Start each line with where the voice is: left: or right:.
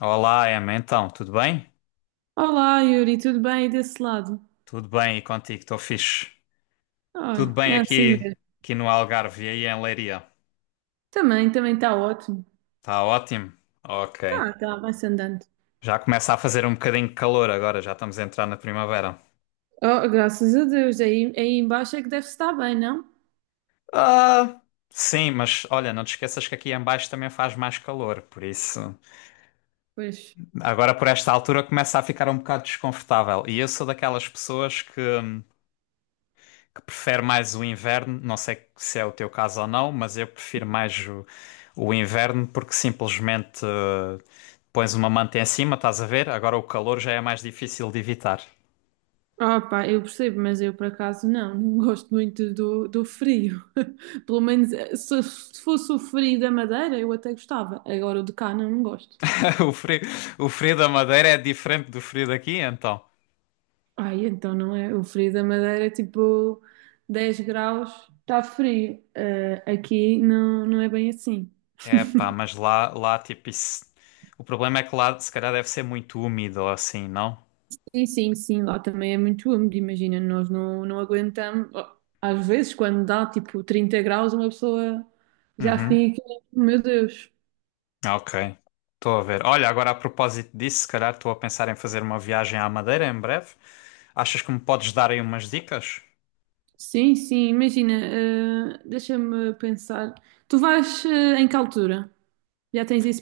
left: Olá, Emma. Então, tudo bem?
right: Olá, Yuri, tudo bem aí desse lado?
left: Tudo bem e contigo? Estou fixe. Tudo
right: Olha,
left: bem
right: é assim
left: aqui,
right: mesmo.
left: no Algarve e aí em Leiria.
right: Também, também está ótimo.
left: Está ótimo? Ok.
right: Tá, tá, vai-se andando.
left: Já começa a fazer um bocadinho de calor agora, já estamos a entrar na primavera.
right: Oh, graças a Deus, aí embaixo é que deve estar bem, não?
left: Ah, sim, mas olha, não te esqueças que aqui em baixo também faz mais calor, por isso.
right: Pois.
left: Agora por esta altura começa a ficar um bocado desconfortável. E eu sou daquelas pessoas que prefere mais o inverno. Não sei se é o teu caso ou não, mas eu prefiro mais o inverno porque simplesmente pões uma manta em cima, estás a ver? Agora o calor já é mais difícil de evitar.
right: Ah, pá, eu percebo, mas eu por acaso não gosto muito do frio. Pelo menos se fosse o frio da Madeira, eu até gostava. Agora o de cá não gosto.
left: O frio, o frio da Madeira é diferente do frio daqui, então.
right: Ai, então não é. O frio da Madeira é tipo 10 graus, está frio. Aqui não é bem assim.
left: É pá, mas lá tipo isso. O problema é que lá se calhar deve ser muito úmido ou assim, não?
right: Sim, sim, sim, lá também é muito úmido, imagina, nós não aguentamos. Oh, às vezes, quando dá tipo 30 graus, uma pessoa já
left: Uhum.
right: fica, meu Deus.
left: Ah, Ok, estou a ver. Olha, agora a propósito disso, se calhar estou a pensar em fazer uma viagem à Madeira em breve. Achas que me podes dar aí umas dicas?
right: Sim, sim, imagina, deixa-me pensar. Tu vais, em que altura? Já tens isso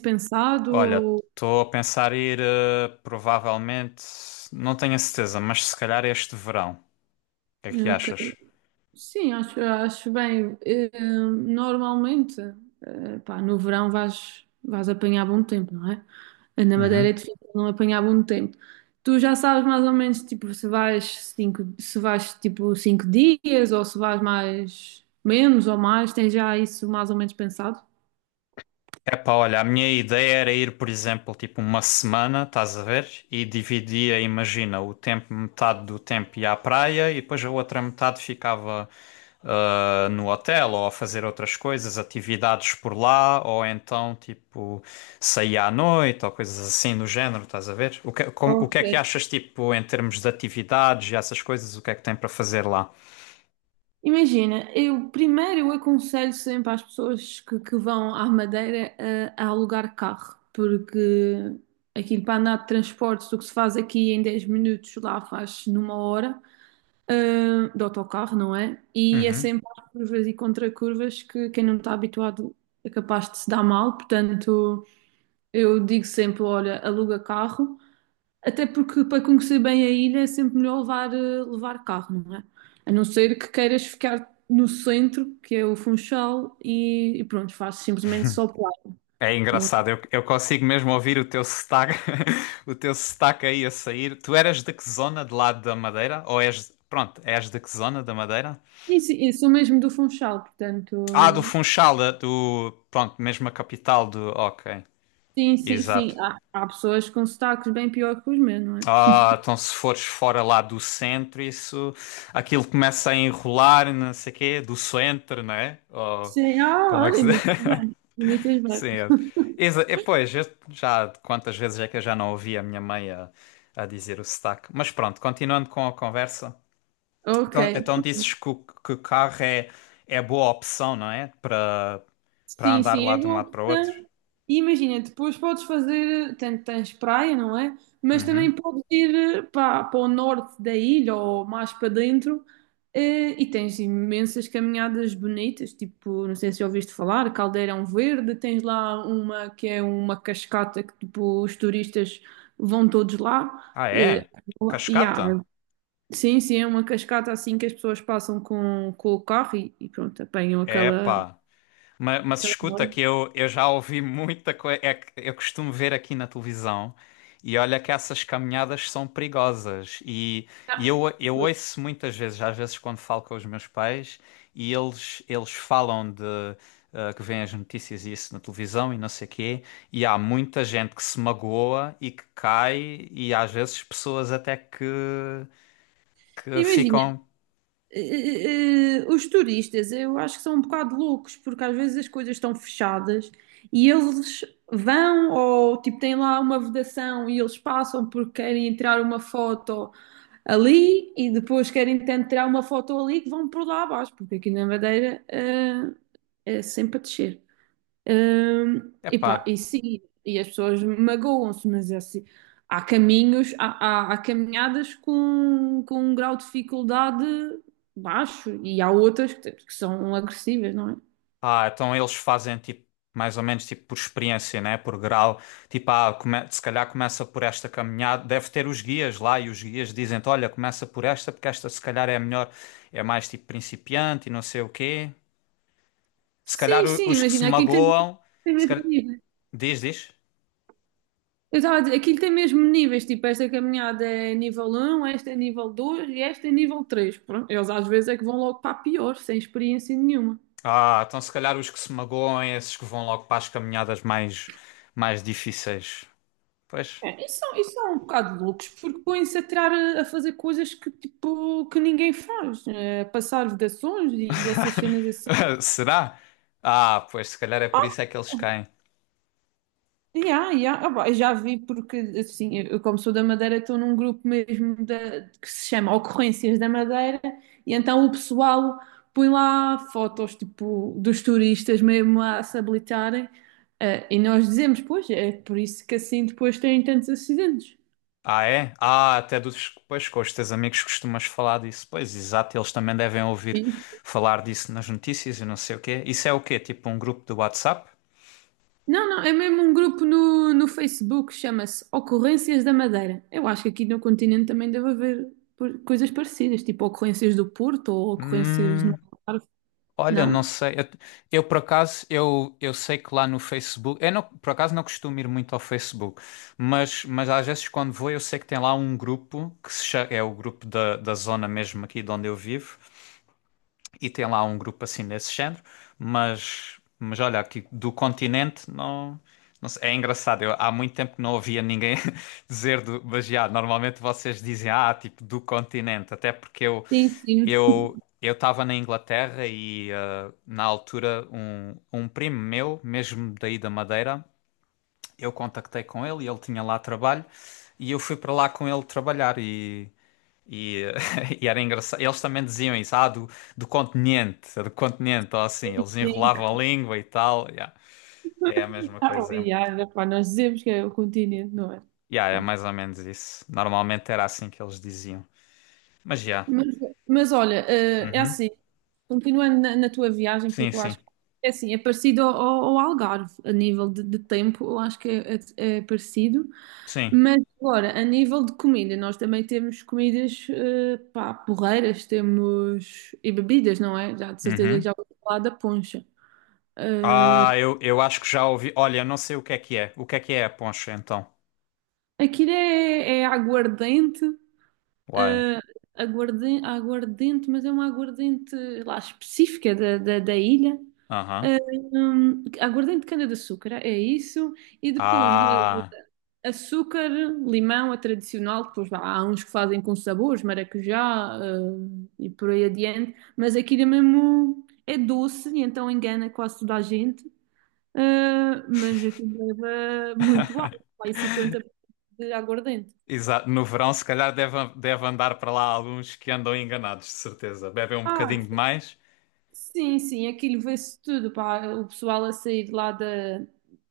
left: Olha,
right: pensado?
left: estou a pensar ir, provavelmente, não tenho a certeza, mas se calhar este verão. O que é que
right: Ou.
left: achas?
right: Sim, acho bem. Normalmente, pá, no verão vais apanhar bom tempo, não é? Na Madeira é
left: Uhum.
right: difícil não apanhar bom tempo. Tu já sabes mais ou menos, tipo, se vais, tipo, 5 dias ou se vais mais, menos ou mais, tens já isso mais ou menos pensado?
left: Epá, olha, a minha ideia era ir, por exemplo, tipo uma semana, estás a ver? E dividia, imagina, o tempo, metade do tempo ia à praia e depois a outra metade ficava no hotel ou a fazer outras coisas, atividades por lá, ou então tipo saía à noite ou coisas assim do género, estás a ver? O que, o que é que
right: Ok.
left: achas, tipo, em termos de atividades e essas coisas, o que é que tem para fazer lá?
right: Imagina, eu primeiro eu aconselho sempre às pessoas que vão à Madeira a alugar carro, porque aquilo para andar de transportes, o que se faz aqui em 10 minutos, lá faz numa hora, de autocarro, não é? E é
left: Uhum.
right: sempre às curvas e contracurvas que quem não está habituado é capaz de se dar mal, portanto eu digo sempre, olha, aluga carro. Até porque para conhecer bem a ilha é sempre melhor levar carro, não é? A não ser que queiras ficar no centro, que é o Funchal, e pronto, faz simplesmente só praia,
left: É
right: não
left: engraçado,
right: é?
left: eu consigo mesmo ouvir o teu sotaque, o teu sotaque aí a sair. Tu eras de que zona de lado da Madeira? Ou és, pronto, és de que zona da Madeira?
right: E sim, eu sou mesmo do Funchal, portanto,
left: Ah, do Funchal, pronto, mesmo a capital do, ok,
right: sim, sim, sim.
left: exato.
right: Há pessoas com sotaques bem pior que os meus, não é?
left: Ah, então se fores fora lá do centro, isso, aquilo começa a enrolar, não sei o quê, do centro, não é? Ou,
right: Sim,
left: como é que
right: olha,
left: se diz?
right: imitas bem, imitas bem.
left: Sim, é, é, pois, eu já quantas vezes é que eu já não ouvi a minha mãe a dizer o sotaque. Mas pronto, continuando com a conversa.
right: Ok.
left: Então, então dizes que que o carro é boa opção, não é? Para
right: Sim,
left: andar
right: sim,
left: lá
right: é
left: de um
right: boa
left: lado para o outro.
right: opção. E imagina, depois podes fazer, tanto tens praia, não é? Mas também
left: Uhum.
right: podes ir para o norte da ilha ou mais para dentro e tens imensas caminhadas bonitas, tipo, não sei se já ouviste falar, Caldeirão Verde, tens lá uma que é uma cascata que tipo, os turistas vão todos lá.
left: Ah, é?
right: E há-
left: Cascata?
right: Sim, sim, é uma cascata assim que as pessoas passam com o carro e pronto, apanham aquela,
left: Epá. Mas,
right: aquela...
left: escuta que eu já ouvi muita coisa. Eu costumo ver aqui na televisão e olha que essas caminhadas são perigosas. E eu ouço muitas vezes, às vezes quando falo com os meus pais, e eles falam de que vêm as notícias e isso na televisão e não sei quê, e há muita gente que se magoa e que cai, e às vezes pessoas até que
right: Imagina,
left: ficam.
right: os turistas, eu acho que são um bocado loucos, porque às vezes as coisas estão fechadas e eles vão ou tipo têm lá uma vedação e eles passam porque querem tirar uma foto ali e depois querem tentar tirar uma foto ali que vão por lá abaixo, porque aqui na Madeira, é sempre a descer.
left: Epá,
right: Epá, e sim, e as pessoas magoam-se, mas é assim, há caminhos, há caminhadas com um grau de dificuldade baixo e há outras que são agressivas, não é?
left: ah, então eles fazem tipo mais ou menos tipo por experiência, né? Por grau. Tipo, ah, se calhar começa por esta caminhada, deve ter os guias lá e os guias dizem-te, olha, começa por esta porque esta se calhar é a melhor, é mais tipo principiante e não sei o quê. Se calhar
right: Sim, sim,
left: os que se
right: imagina, aquilo tem,
left: magoam,
right: tem
left: se
right: mesmo
left: calhar...
right: níveis.
left: diz, diz.
right: Eu estava a dizer, aquilo tem mesmo níveis, tipo, esta caminhada é nível um, esta é nível 2 e esta é nível três. Pronto, eles às vezes é que vão logo para a pior, sem experiência nenhuma.
left: Ah, então se calhar os que se magoam é esses que vão logo para as caminhadas mais difíceis. Pois.
right: É, isso, isso é um bocado de loucos, porque põem-se a tirar a fazer coisas que, tipo, que ninguém faz, passar vedações e essas cenas assim.
left: Será? Ah, pois se calhar é por
right: Ah,
left: isso é que eles caem.
right: yeah, yeah. Ah, pá, eu já vi, porque assim, eu como sou da Madeira, estou num grupo mesmo que se chama Ocorrências da Madeira, e então o pessoal põe lá fotos, tipo, dos turistas mesmo a se habilitarem, e nós dizemos, pois, é por isso que assim depois têm tantos acidentes.
left: Ah, é? Ah, até dos, pois, com os teus amigos costumas falar disso. Pois, exato, eles também devem ouvir falar disso nas notícias e não sei o quê. Isso é o quê? Tipo um grupo do WhatsApp?
right: Não, não, é mesmo um grupo no Facebook, chama-se Ocorrências da Madeira. Eu acho que aqui no continente também deve haver coisas parecidas, tipo ocorrências do Porto ou ocorrências no
left: Hum,
right: Algarve,
left: olha, não
right: não?
left: sei. Por acaso, eu sei que lá no Facebook, eu não, por acaso não costumo ir muito ao Facebook, mas às vezes quando vou eu sei que tem lá um grupo que se é o grupo da zona mesmo aqui de onde eu vivo, e tem lá um grupo assim nesse género, mas olha, aqui do continente não, não sei, é engraçado. Eu, há muito tempo que não ouvia ninguém dizer do, mas já, normalmente vocês dizem, ah, tipo, do continente, até porque
right: Sim, sim,
left: eu estava na Inglaterra e na altura um primo meu, mesmo daí da Madeira, eu contactei com ele e ele tinha lá trabalho e eu fui para lá com ele trabalhar e, e era engraçado. Eles também diziam isso, ah, do, do continente, ou assim, eles
right: sim.
left: enrolavam a língua e tal. Yeah. É a mesma
right: Ah, oh,
left: coisa. É,
right: e há, pá, nós dizemos que é o continente, não é?
left: yeah, é mais ou menos isso. Normalmente era assim que eles diziam. Mas já.
right: Mas, mas olha, é
left: Uhum.
right: assim, continuando na tua viagem,
left: Sim,
right: porque eu
left: sim.
right: acho que é assim, é parecido ao, ao Algarve, a nível de tempo, eu acho que é parecido.
left: Sim.
right: Mas agora, a nível de comida, nós também temos comidas, pá, porreiras, temos e bebidas, não é? Já de certeza que
left: Uhum.
right: já ouvi falar da poncha.
left: Ah, eu acho que já ouvi. Olha, eu não sei o que é que é. O que é a poncha, então?
right: Aquilo é aguardente,
left: Uai.
right: eh, aguardente, mas é uma aguardente lá específica da ilha.
left: Aham.
right: Aguardente de cana-de-açúcar, é isso. E depois
left: Ah.
right: açúcar, limão, a tradicional. Depois vá, há uns que fazem com sabores, maracujá, e por aí adiante. Mas aquilo é mesmo é doce, e então engana quase toda a gente. Ah, mas aqui leva muito álcool, vai 50% de aguardente.
left: Exato, no verão se calhar deve, deve andar para lá alguns que andam enganados, de certeza. Bebem um
right: Ah,
left: bocadinho demais.
right: sim, sim, aquilo vê-se tudo, pá. O pessoal a sair lá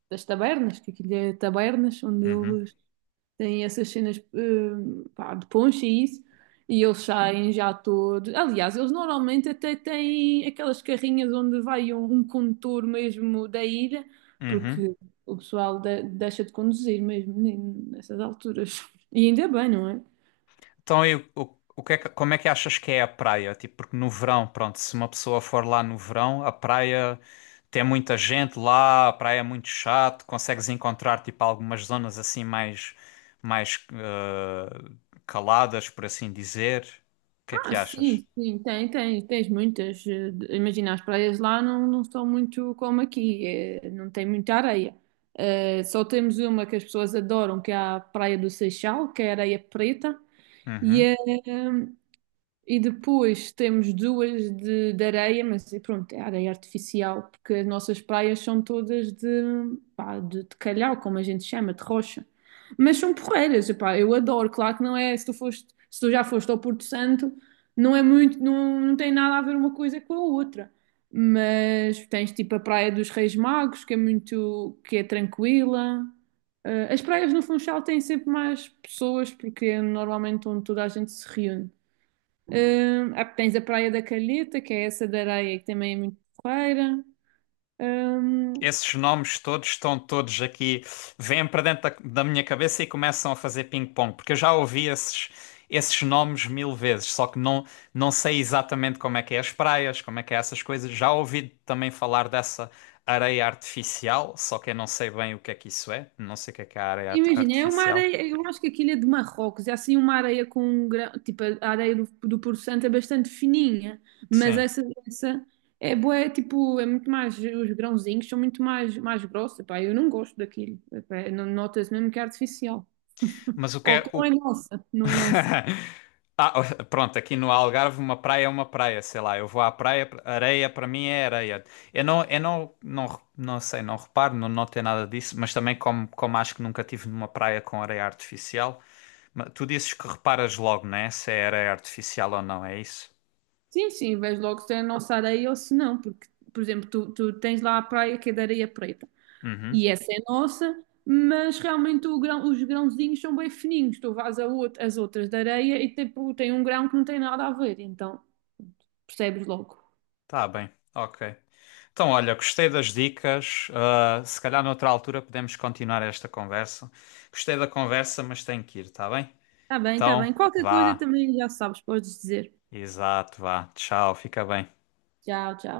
right: das tabernas, que aquilo é tabernas, onde
left: Uhum,
right: eles tem essas cenas, pá, de poncha e isso, e eles saem já todos. Aliás, eles normalmente até têm aquelas carrinhas onde vai um condutor mesmo da ilha,
left: uhum.
right: porque o pessoal deixa de conduzir mesmo nessas alturas. E ainda bem, não é?
left: Então, e o que é como é que achas que é a praia? Tipo, porque no verão, pronto, se uma pessoa for lá no verão, a praia tem muita gente lá, a praia é muito chato, consegues encontrar tipo algumas zonas assim mais, mais caladas, por assim dizer. O que é
right: Ah,
left: que
right: sim,
left: achas?
right: sim, tens muitas. Imagina, as praias lá não são muito como aqui, não tem muita areia. Só temos uma que as pessoas adoram, que é a Praia do Seixal, que é areia preta. E,
left: Uhum.
right: eh, e depois temos duas de areia, mas e pronto, é areia artificial, porque as nossas praias são todas de, pá, de calhau, como a gente chama, de rocha. Mas são porreiras, epá, eu adoro. Claro que não é, se tu já foste ao Porto Santo, não é muito, não tem nada a ver uma coisa com a outra. Mas tens tipo a Praia dos Reis Magos, que é tranquila. As praias no Funchal têm sempre mais pessoas, porque é normalmente onde toda a gente se reúne. Tens a Praia da Calheta, que é essa da areia que também é muito porreira. Hum,
left: Esses nomes todos estão todos aqui, vêm para dentro da minha cabeça e começam a fazer ping-pong, porque eu já ouvi esses, esses nomes mil vezes, só que não, não sei exatamente como é que é as praias, como é que é essas coisas. Já ouvi também falar dessa areia artificial, só que eu não sei bem o que é que isso é, não sei o que é a areia
right: Imagina, é uma
left: artificial.
right: areia, eu acho que aquilo é de Marrocos, é assim uma areia com um grão, tipo a areia do Porto Santo é bastante fininha, mas
left: Sim,
right: essa é boa, é tipo, os grãozinhos são muito mais, mais grossos. Epá, eu não gosto daquilo. Epá, nota-se mesmo que é artificial.
left: mas o que
right: Ou
left: é
right: que não é
left: o.
right: nossa, não é nossa.
left: Ah, pronto, aqui no Algarve uma praia é uma praia, sei lá, eu vou à praia, areia para mim é areia. Eu não, não, não sei, não reparo, não notei nada disso, mas também como acho que nunca tive numa praia com areia artificial, tu dizes que reparas logo, né? Se é areia artificial ou não, é isso?
right: Sim, sim, vês logo se é a nossa areia ou se não, porque, por exemplo, tu tens lá a praia que é de areia preta.
left: Uhum,
right: E essa é nossa, mas realmente o os grãozinhos são bem fininhos. Tu vais as outras da areia e tipo, tem um grão que não tem nada a ver, então percebes logo.
left: tá bem, ok. Então, olha, gostei das dicas, ah, se calhar noutra altura podemos continuar esta conversa. Gostei da conversa, mas tenho que ir, tá bem?
right: Tá bem, tá bem.
left: Então,
right: Qualquer coisa
left: vá.
right: também já sabes, podes dizer.
left: Exato, vá. Tchau, fica bem.
right: Tchau, tchau.